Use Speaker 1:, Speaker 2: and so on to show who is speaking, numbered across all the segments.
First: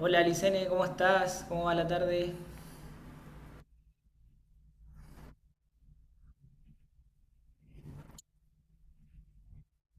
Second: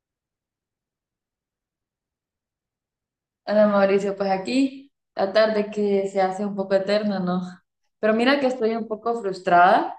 Speaker 1: Hola Licene, ¿cómo estás? ¿Cómo va la tarde?
Speaker 2: Hola Mauricio, pues aquí la tarde que se hace un poco eterna, ¿no? Pero mira que estoy un poco frustrada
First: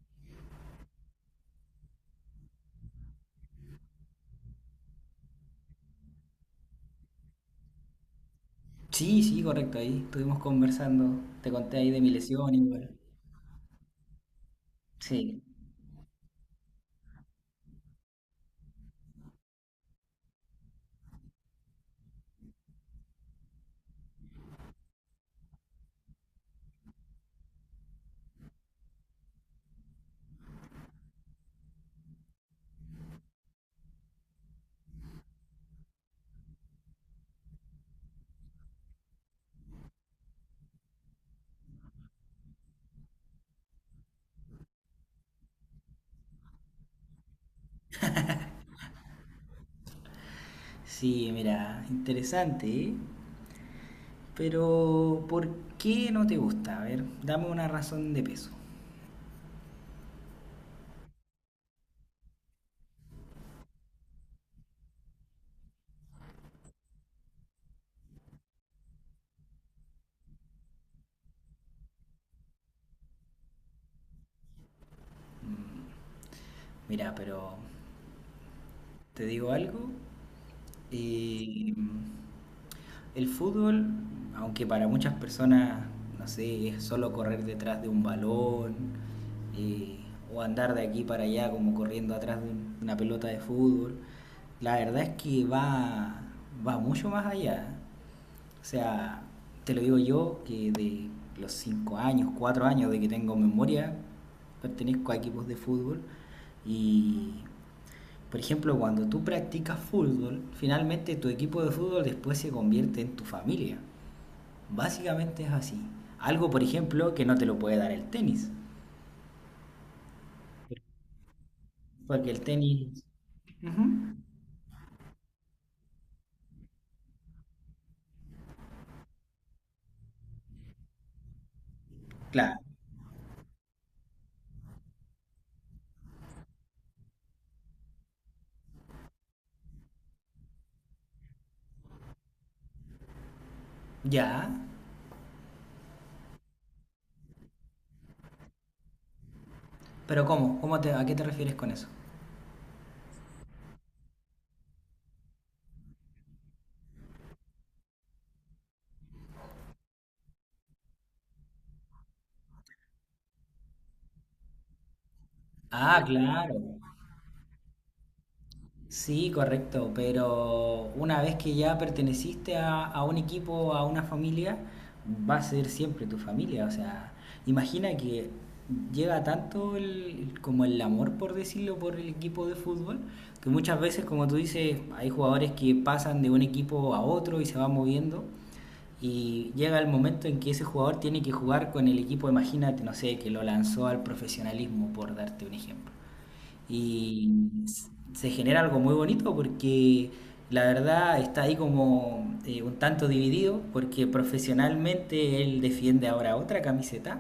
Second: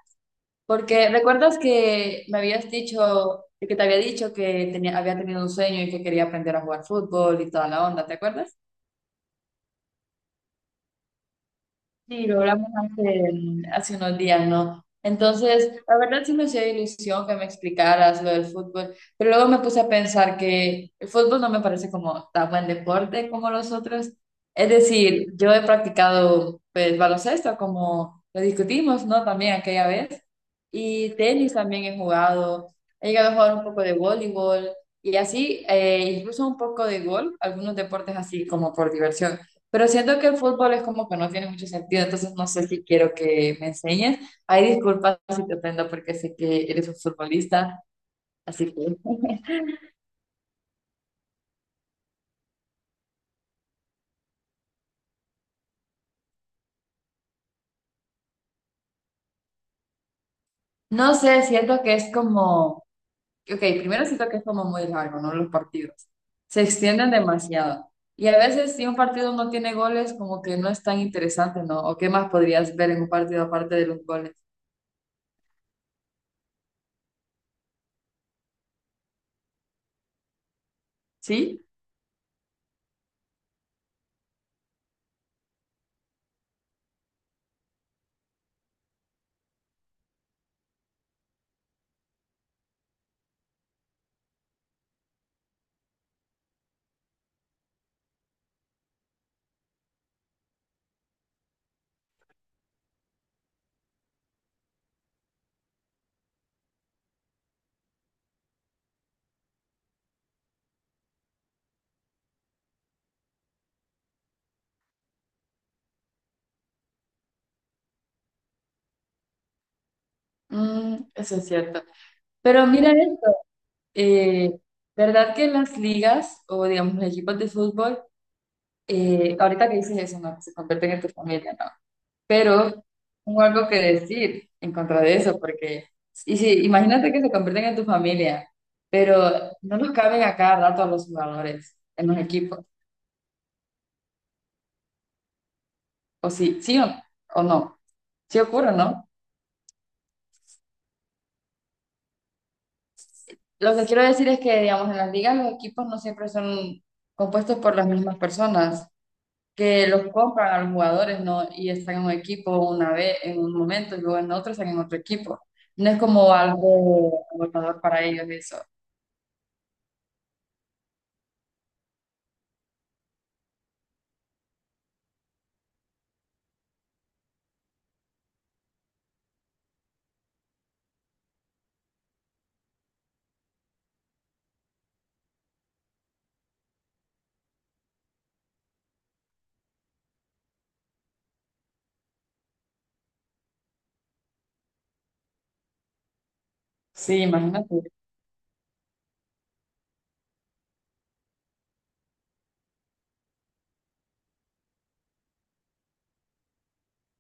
Speaker 2: porque recuerdas que me habías dicho, que te había dicho que tenía, había tenido un sueño y que quería aprender a jugar fútbol y toda la onda, ¿te acuerdas?
Speaker 1: Sí, correcto, ahí estuvimos conversando. Te conté ahí de mi
Speaker 2: Sí, lo
Speaker 1: lesión
Speaker 2: hablamos
Speaker 1: igual.
Speaker 2: hace unos días, ¿no?
Speaker 1: Sí,
Speaker 2: Entonces, la verdad sí me hacía ilusión que me explicaras lo del fútbol, pero luego me puse a pensar que el fútbol no me parece como tan buen deporte como los otros. Es decir, yo he practicado pues baloncesto, como lo discutimos, ¿no? También aquella vez. Y tenis también he jugado. He llegado a jugar un poco de voleibol y así, incluso un poco de golf, algunos deportes así como por diversión. Pero siento que el fútbol es como que no tiene mucho sentido, entonces no sé si quiero que me enseñes. Ay, disculpas si te ofendo porque sé que eres un futbolista, así que
Speaker 1: sí, mira, interesante, ¿eh? Pero, ¿por qué no te gusta? A ver, dame una razón de peso.
Speaker 2: no sé, siento que es como. Ok, primero siento que es como muy largo, ¿no? Los partidos. Se extienden demasiado. Y a veces si un partido no tiene goles, como que no es tan interesante, ¿no? ¿O qué más podrías ver en un partido aparte de los goles?
Speaker 1: Mira, pero te digo algo,
Speaker 2: ¿Sí?
Speaker 1: eh, el fútbol, aunque para muchas personas, no sé, es solo correr detrás de un balón eh, o andar de aquí para allá como corriendo atrás de una pelota de fútbol, la verdad es va mucho más allá. O sea, te lo digo yo que de los 5 años, 4 años de que tengo memoria, pertenezco a equipos de fútbol y, por ejemplo, cuando tú practicas fútbol, finalmente tu equipo de fútbol después se convierte en tu familia. Básicamente es así. Algo, por ejemplo, que no te lo puede dar el tenis.
Speaker 2: Mm, eso es cierto.
Speaker 1: Porque el
Speaker 2: Pero mira
Speaker 1: tenis...
Speaker 2: esto,
Speaker 1: Ujú.
Speaker 2: eh, ¿verdad que en las ligas o digamos los equipos de fútbol, ahorita que dices eso, ¿no? Que se convierten en tu familia, ¿no?
Speaker 1: Claro.
Speaker 2: Pero tengo algo que decir en contra de eso, porque, y si, imagínate que se convierten en tu familia, pero no los caben a cada rato a los jugadores en los equipos,
Speaker 1: Ya.
Speaker 2: o sí, sí o no, sí ocurre, ¿no?
Speaker 1: Pero ¿cómo? ¿A qué te refieres con eso?
Speaker 2: Lo que quiero decir es que, digamos, en las ligas los equipos no siempre son compuestos por las mismas personas, que los compran a los jugadores, ¿no? Y están en un equipo una vez, en un momento, y luego en otro están en otro equipo. No es
Speaker 1: Ah,
Speaker 2: como
Speaker 1: claro.
Speaker 2: algo agotador para ellos eso.
Speaker 1: Sí, correcto, pero una vez que ya perteneciste a un equipo, a una familia, va a ser siempre tu familia. O sea, imagina que llega tanto el, como el amor, por decirlo, por el equipo de fútbol, que muchas veces, como tú dices, hay jugadores que pasan de un equipo a otro y se van moviendo. Y llega el momento en que ese jugador tiene que jugar con el equipo, imagínate, no sé, que lo lanzó al profesionalismo, por darte un ejemplo,
Speaker 2: Sí,
Speaker 1: y
Speaker 2: imagínate.
Speaker 1: se genera algo muy bonito porque la verdad está ahí como un tanto dividido porque profesionalmente él defiende ahora otra camiseta,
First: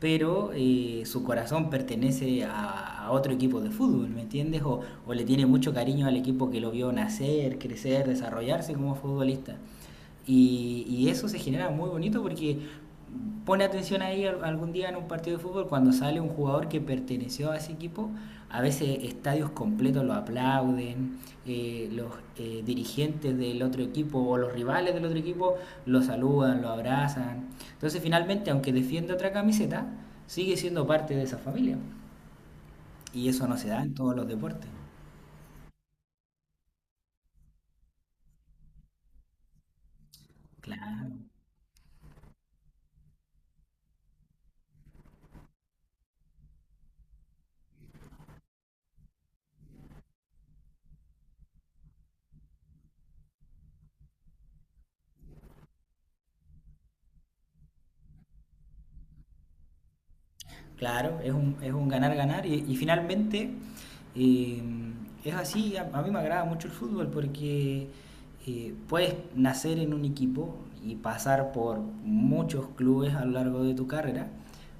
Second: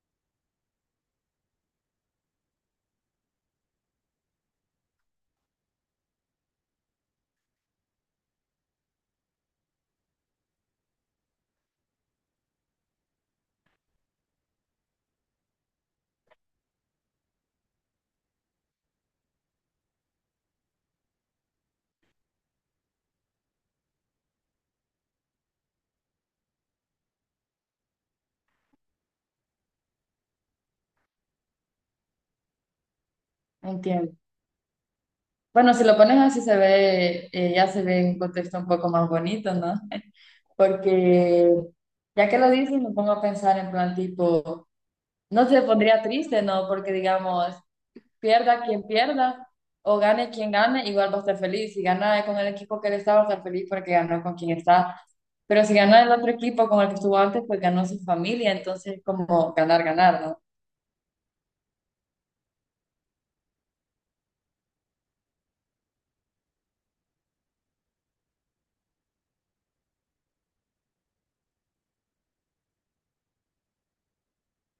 Speaker 1: pero su corazón pertenece a otro equipo de fútbol, ¿me entiendes? O le tiene mucho cariño al equipo que lo vio nacer, crecer, desarrollarse como futbolista. Y eso se genera muy bonito porque pone atención ahí algún día en un partido de fútbol cuando sale un jugador que perteneció a ese equipo, a veces estadios completos lo aplauden, los dirigentes del otro equipo o los rivales del otro equipo lo saludan, lo abrazan. Entonces finalmente, aunque defienda otra camiseta, sigue siendo parte de esa familia. Y eso no se da en todos
Speaker 2: Entiendo.
Speaker 1: los deportes.
Speaker 2: Bueno, si lo pones así se ve, ya se ve en un contexto un poco más bonito, ¿no?
Speaker 1: Claro.
Speaker 2: Porque ya que lo dices, me pongo a pensar en plan tipo, no se pondría triste, ¿no? Porque digamos, pierda quien pierda o gane quien gane, igual va a estar feliz. Si gana con el equipo que él está, va a estar feliz porque ganó con quien está. Pero si gana el otro equipo con el que estuvo antes, pues ganó su familia. Entonces, como ganar, ganar, ¿no?
Speaker 1: Claro, es un ganar, ganar. Y finalmente, eh, es así, a mí me agrada mucho el fútbol porque, puedes nacer en un equipo y pasar por muchos clubes a lo largo de tu carrera,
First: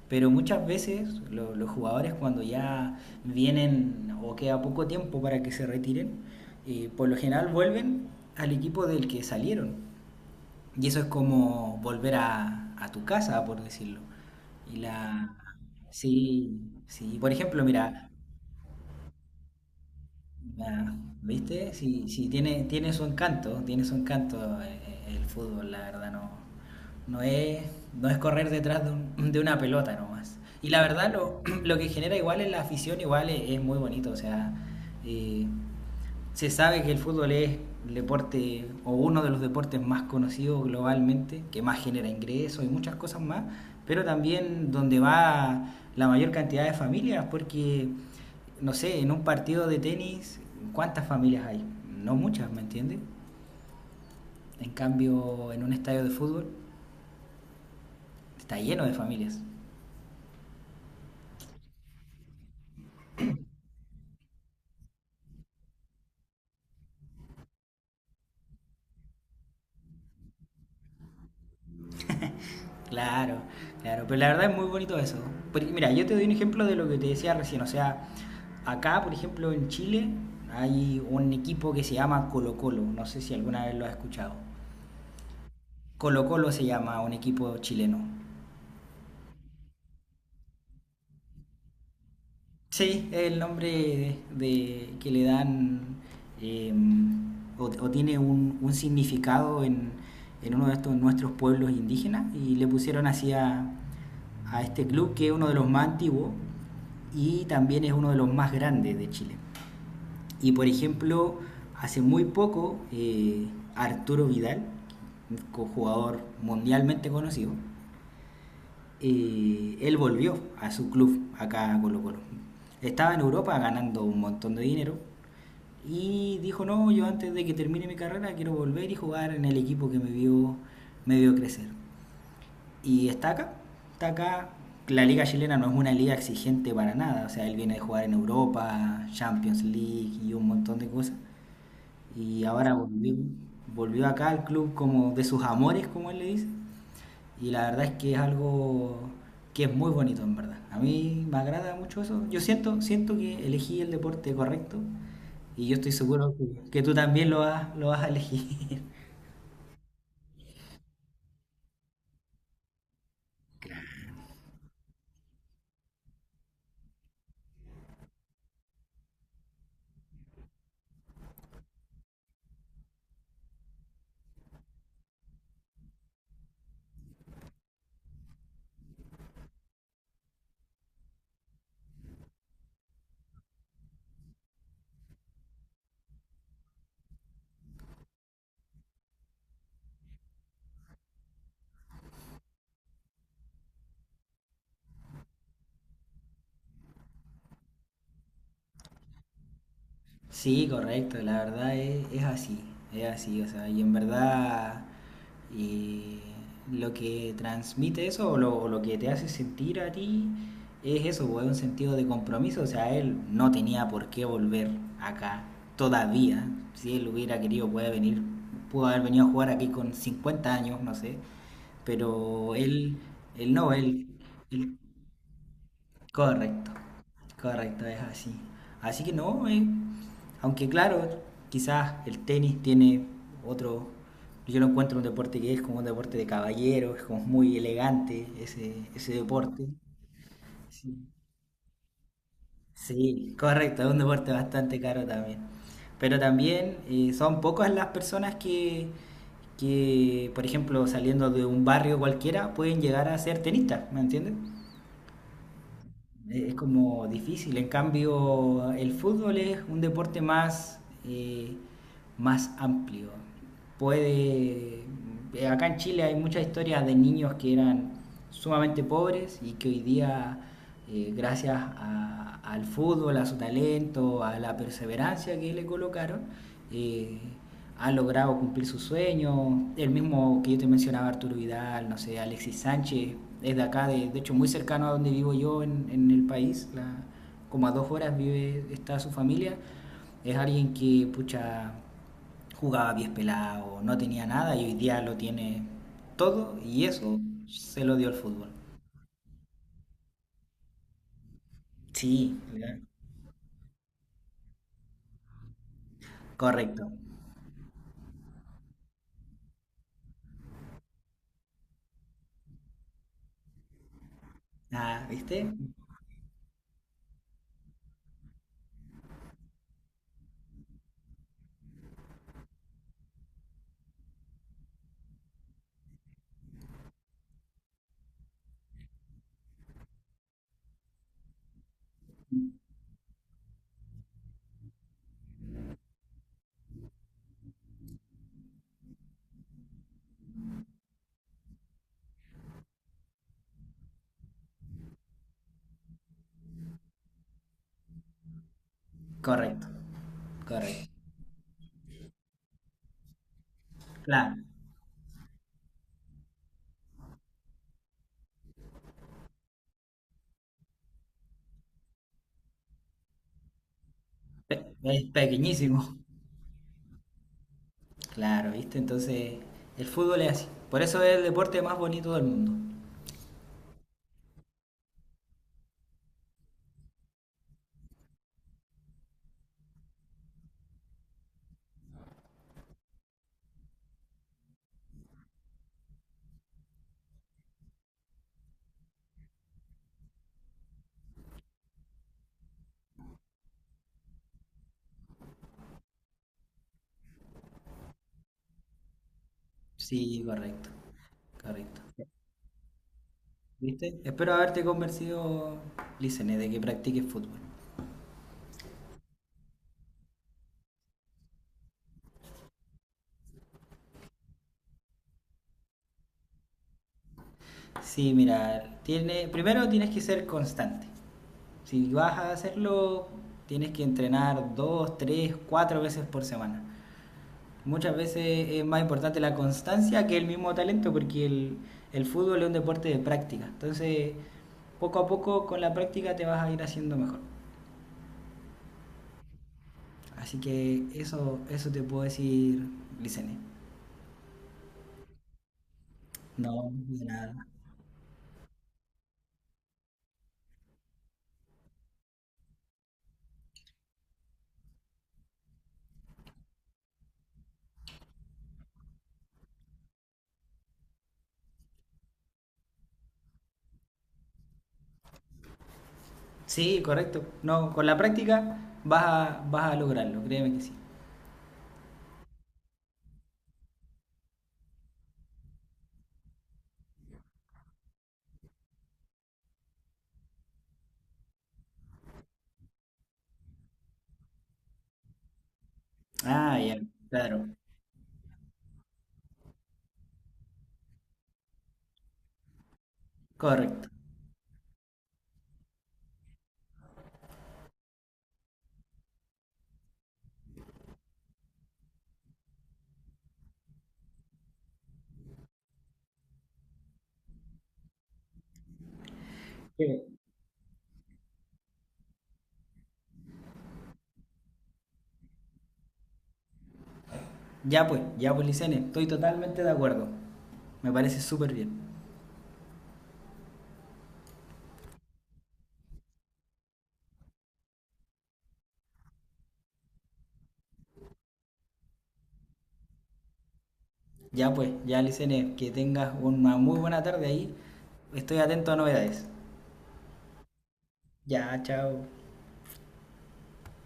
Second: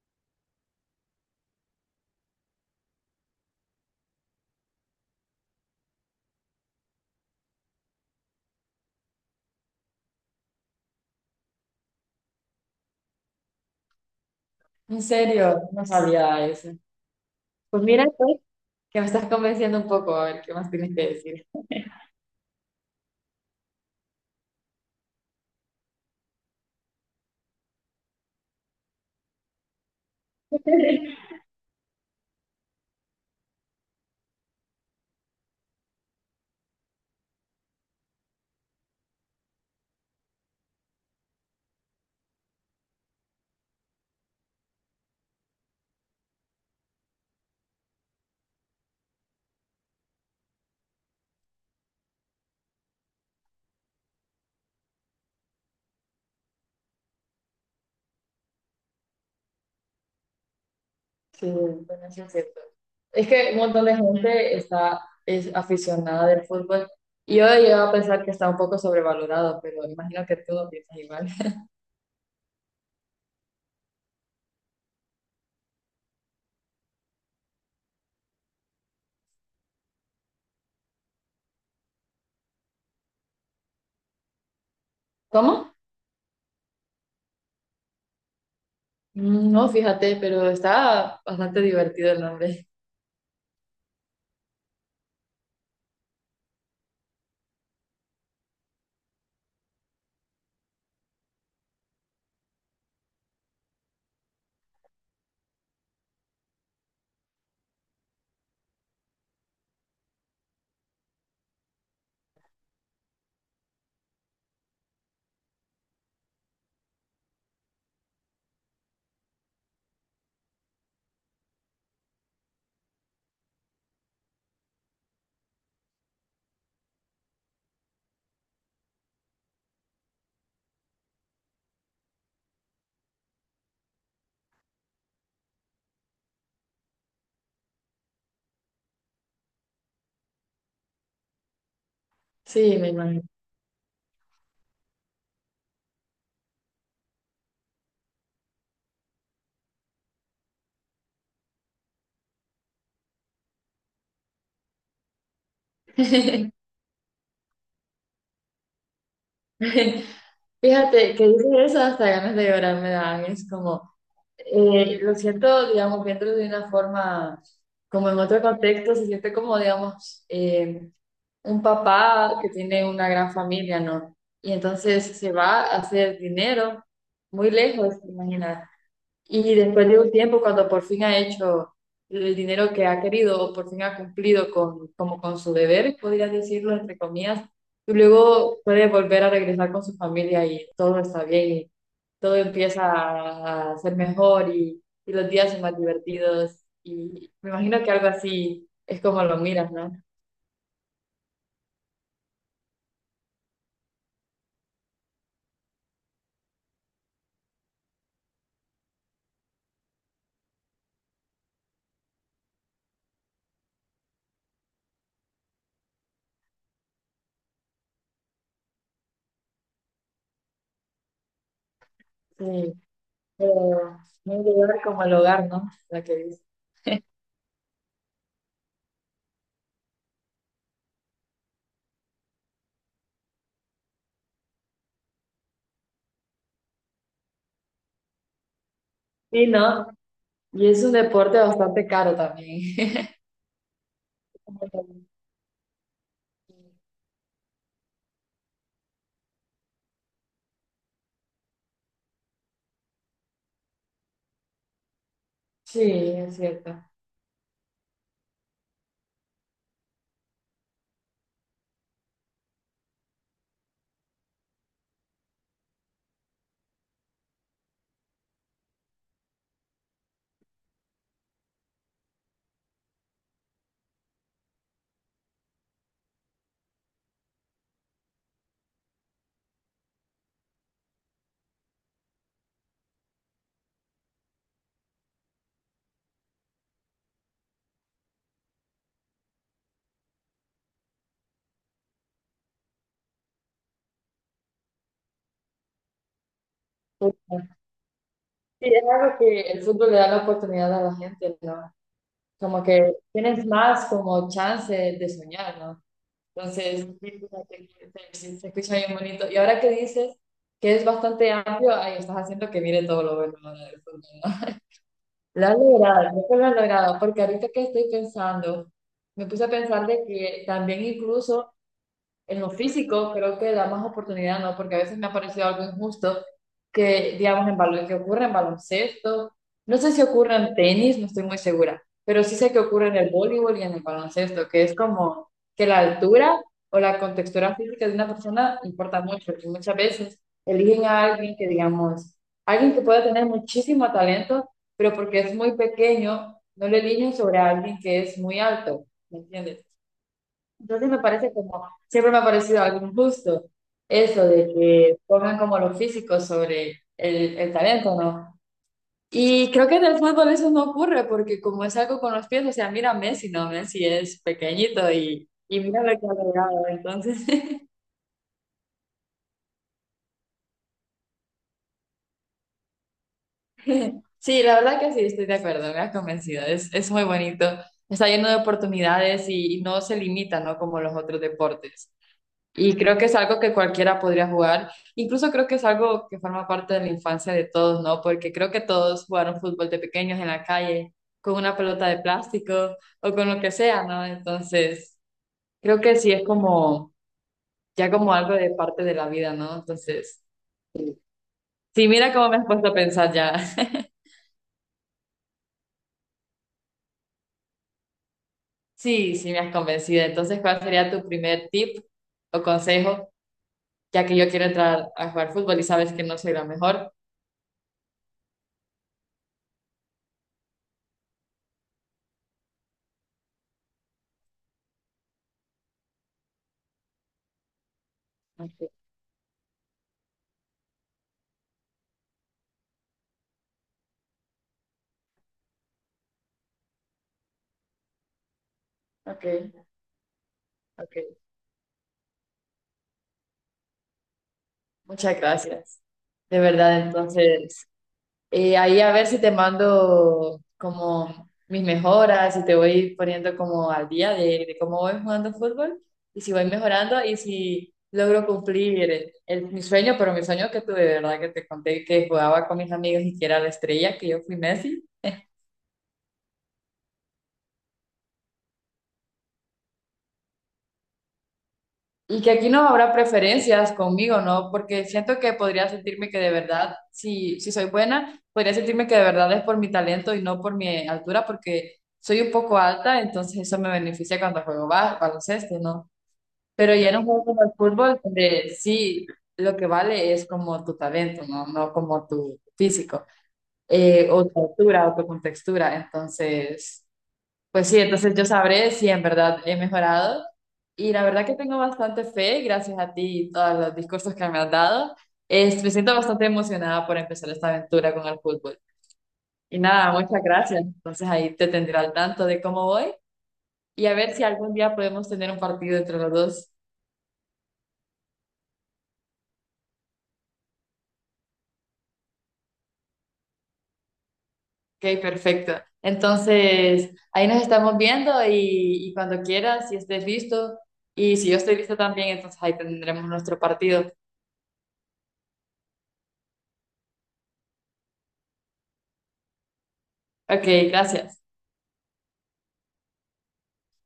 Speaker 1: pero muchas veces los jugadores cuando ya vienen o queda poco tiempo para que se retiren, por lo general vuelven al equipo del que salieron. Y eso es como volver a tu casa, por decirlo. Y
Speaker 2: En
Speaker 1: la...
Speaker 2: serio, no sabía
Speaker 1: Sí,
Speaker 2: eso.
Speaker 1: sí. Por ejemplo,
Speaker 2: Pues mira,
Speaker 1: mira,
Speaker 2: que me estás convenciendo un poco, a ver qué más
Speaker 1: la-
Speaker 2: tienes que decir.
Speaker 1: ¿viste? Sí, tiene, tiene su encanto, tiene su encanto, el fútbol, la verdad, no es, no es correr detrás de, de una pelota nomás. Y la verdad, lo que genera igual en la afición, igual es muy bonito, o sea, eh, se sabe que el fútbol es el deporte o uno de los deportes más conocidos globalmente, que más genera ingresos y muchas cosas más, pero también donde va la mayor cantidad de familias, porque, no sé, en un partido de tenis, ¿cuántas familias hay? No muchas, ¿me entiendes? En cambio, en un estadio de fútbol está lleno de familias.
Speaker 2: Sí, bueno, sí es cierto. Es que un montón de gente está, es aficionada del fútbol. Y yo he llegado a pensar que está un poco sobrevalorado, pero imagino que tú no piensas igual.
Speaker 1: Claro, claro, pero la verdad es muy bonito eso. Mira, yo te doy un ejemplo de lo que te decía recién, o sea, acá, por ejemplo, en Chile hay un equipo que se llama Colo Colo, no sé si alguna vez lo has escuchado.
Speaker 2: ¿Cómo?
Speaker 1: Colo Colo se llama un equipo chileno.
Speaker 2: Mm, no, fíjate, pero está bastante divertido el nombre.
Speaker 1: Sí, es el nombre de, que le dan, eh, o tiene un significado en uno de estos nuestros pueblos indígenas y le pusieron así a este club que es uno de los más antiguos y también es uno de los más grandes de Chile. Y, por ejemplo, hace muy poco, Arturo Vidal, jugador mundialmente conocido, y él volvió a su club acá a Colo Colo. Estaba en Europa ganando un montón de dinero y dijo, no, yo antes de que termine mi carrera quiero volver y jugar en el equipo que me vio crecer. Y está acá, está acá. La liga chilena no es una liga exigente para nada, o sea, él viene de jugar en Europa, Champions League y un montón de cosas. Y ahora
Speaker 2: Sí, me
Speaker 1: volvió,
Speaker 2: imagino.
Speaker 1: volvió acá al club como de sus amores, como él le dice, y la verdad es que es algo que es muy bonito, en verdad. A mí me agrada mucho eso. Yo siento, siento que elegí el deporte correcto y yo estoy seguro que tú también lo vas a elegir.
Speaker 2: Fíjate que dices eso, hasta ganas de llorar me dan. Es como, lo siento, digamos, viéndolo de una forma, como en otro contexto, se siente como, digamos, un papá que tiene una gran familia, ¿no? Y entonces se va a hacer dinero muy lejos, imagina. Y después de un tiempo, cuando por fin ha hecho el dinero que ha querido o por fin ha cumplido con, como con su deber, podrías decirlo entre comillas, y luego puede volver a regresar con su familia y todo está bien, todo empieza a ser mejor y los días son más divertidos. Y me imagino que algo así es como lo miras, ¿no?
Speaker 1: Sí, correcto, la verdad es así, o sea, y en verdad, eh, lo que transmite eso o lo que te hace sentir a ti es eso, pues, es un sentido de compromiso, o sea, él no tenía por qué volver acá todavía, si él hubiera querido puede venir, pudo haber venido a jugar aquí con 50 años, no sé, pero
Speaker 2: Sí,
Speaker 1: él no,
Speaker 2: pero
Speaker 1: él,
Speaker 2: no un
Speaker 1: él
Speaker 2: lugar como el hogar, ¿no? La que dice.
Speaker 1: correcto, correcto, es así. Así que no, aunque claro, quizás el tenis tiene otro, yo lo encuentro un deporte que es como un deporte de caballero, es como muy elegante ese, ese
Speaker 2: Sí,
Speaker 1: deporte.
Speaker 2: ¿no? Y es un
Speaker 1: Sí.
Speaker 2: deporte bastante caro también.
Speaker 1: Sí, correcto, es un deporte bastante caro también. Pero también, son pocas las personas que por ejemplo, saliendo de un barrio cualquiera, pueden llegar a ser tenistas, ¿me entiendes?
Speaker 2: Sí, es
Speaker 1: Es
Speaker 2: cierto.
Speaker 1: como difícil. En cambio, el fútbol es un deporte más, eh, más amplio. Puede. Acá en Chile hay muchas historias de niños que eran sumamente pobres y que hoy día, al fútbol, a su talento, a la perseverancia que le colocaron, eh, han logrado cumplir sus sueños. El mismo que yo te mencionaba, Arturo Vidal, no sé, Alexis Sánchez, es de acá, de hecho muy cercano a donde vivo yo en el país, como a 2 horas vive, está su familia. Es alguien que, pucha, jugaba pies pelados, no tenía nada y hoy día lo tiene todo y eso se lo dio el fútbol.
Speaker 2: Sí, es algo que el fútbol le da la oportunidad a la gente, ¿no?
Speaker 1: Sí,
Speaker 2: Como
Speaker 1: ¿verdad?
Speaker 2: que tienes más como chance de soñar, ¿no? Entonces,
Speaker 1: Correcto.
Speaker 2: sí, fíjate que se escucha bien bonito. Y ahora que dices que es bastante amplio, ahí estás haciendo que mire todo lo bueno ahora del fondo, ¿no?
Speaker 1: Ah, ¿viste?
Speaker 2: Lo has logrado, creo que lo has logrado, porque ahorita que estoy pensando, me puse a pensar de que también incluso en lo físico creo que da más oportunidad, ¿no? Porque a veces me ha parecido algo injusto que, digamos, en balon- que ocurre en baloncesto. No sé si ocurre en tenis, no estoy muy segura, pero sí sé que ocurre en el voleibol y en el baloncesto, que es como que la altura o la contextura física de una persona importa mucho, porque muchas veces eligen a alguien que, digamos, alguien que pueda tener muchísimo talento, pero porque es muy pequeño, no le eligen sobre alguien que es muy alto, ¿me entiendes?
Speaker 1: Correcto, correcto.
Speaker 2: Entonces me parece como, siempre me ha parecido algo injusto eso
Speaker 1: Claro,
Speaker 2: de que pongan como lo físico sobre el talento, ¿no? Y creo que en el fútbol eso no ocurre porque como es algo con los pies, o sea, mira a Messi, ¿no? Messi es pequeñito
Speaker 1: es
Speaker 2: y
Speaker 1: pequeñísimo.
Speaker 2: mira lo que ha logrado. Entonces,
Speaker 1: Claro, ¿viste? Entonces, el fútbol es así. Por eso es el deporte más bonito del mundo.
Speaker 2: sí, la verdad que sí, estoy de acuerdo, me ha convencido, es muy bonito, está lleno de oportunidades y no se limita, ¿no? Como los otros deportes. Y creo que es algo que cualquiera podría jugar. Incluso creo que es algo que forma parte de la infancia de todos, ¿no? Porque creo que todos jugaron fútbol de pequeños en la calle, con una pelota de plástico o con lo que sea, ¿no? Entonces, creo que sí es como, ya como algo de parte de la vida, ¿no? Entonces,
Speaker 1: Sí, correcto, correcto.
Speaker 2: sí, mira cómo me has puesto a pensar ya.
Speaker 1: ¿Viste? Espero haberte convencido, Licene, de que practiques fútbol.
Speaker 2: Sí, sí, me has convencido. Entonces, ¿cuál sería tu primer tip o consejo, ya que yo quiero entrar a jugar fútbol y sabes que no soy la mejor?
Speaker 1: Sí, mira, tiene, primero tienes que ser constante. Si vas a hacerlo, tienes que entrenar 2, 3, 4 veces por semana. Muchas veces es
Speaker 2: Okay,
Speaker 1: más importante la constancia que el mismo talento, porque el fútbol es un deporte de práctica. Entonces, poco a poco con la práctica te vas a ir haciendo mejor.
Speaker 2: okay,
Speaker 1: Así que
Speaker 2: ok.
Speaker 1: eso te puedo decir, Licene.
Speaker 2: Muchas gracias. De
Speaker 1: No,
Speaker 2: verdad,
Speaker 1: de nada.
Speaker 2: entonces, ahí a ver si te mando como mis mejoras, si te voy poniendo como al día de cómo voy jugando fútbol y si voy mejorando y si logro cumplir el- mi sueño, pero mi sueño que tuve, de verdad, que te conté que jugaba con mis amigos y que era la estrella, que yo fui Messi.
Speaker 1: Sí, correcto. No, con la práctica vas a, vas a lograrlo, créeme que sí.
Speaker 2: Y que aquí no habrá preferencias conmigo, ¿no? Porque siento que podría sentirme que de verdad, si, si soy buena, podría sentirme que de verdad es por mi talento y no por mi altura, porque soy un poco alta, entonces eso me beneficia cuando juego ba- baloncesto, ¿no?
Speaker 1: Ah,
Speaker 2: Pero
Speaker 1: ya,
Speaker 2: ya en un juego como el
Speaker 1: claro.
Speaker 2: fútbol, donde sí lo que vale es como tu talento, ¿no? No como tu físico,
Speaker 1: Correcto.
Speaker 2: o tu altura, o tu contextura. Entonces. Pues sí, entonces yo sabré si en verdad he mejorado. Y la verdad que tengo bastante fe, gracias a ti y todos los discursos que me has dado. Es- me siento bastante emocionada por empezar esta aventura con el fútbol. Y nada,
Speaker 1: Sí.
Speaker 2: muchas gracias. Entonces ahí te tendré al tanto de cómo voy y a ver si algún día podemos tener un partido entre los dos.
Speaker 1: Ya pues, Licene, estoy totalmente de acuerdo. Me parece súper bien.
Speaker 2: Ok, perfecto. Entonces ahí nos estamos viendo y cuando quieras, si estés listo y si yo estoy lista también, entonces ahí tendremos nuestro partido.
Speaker 1: Ya pues, ya Licene, que tengas una muy buena tarde ahí. Estoy atento a novedades.
Speaker 2: Ok, gracias.
Speaker 1: Ya, chao.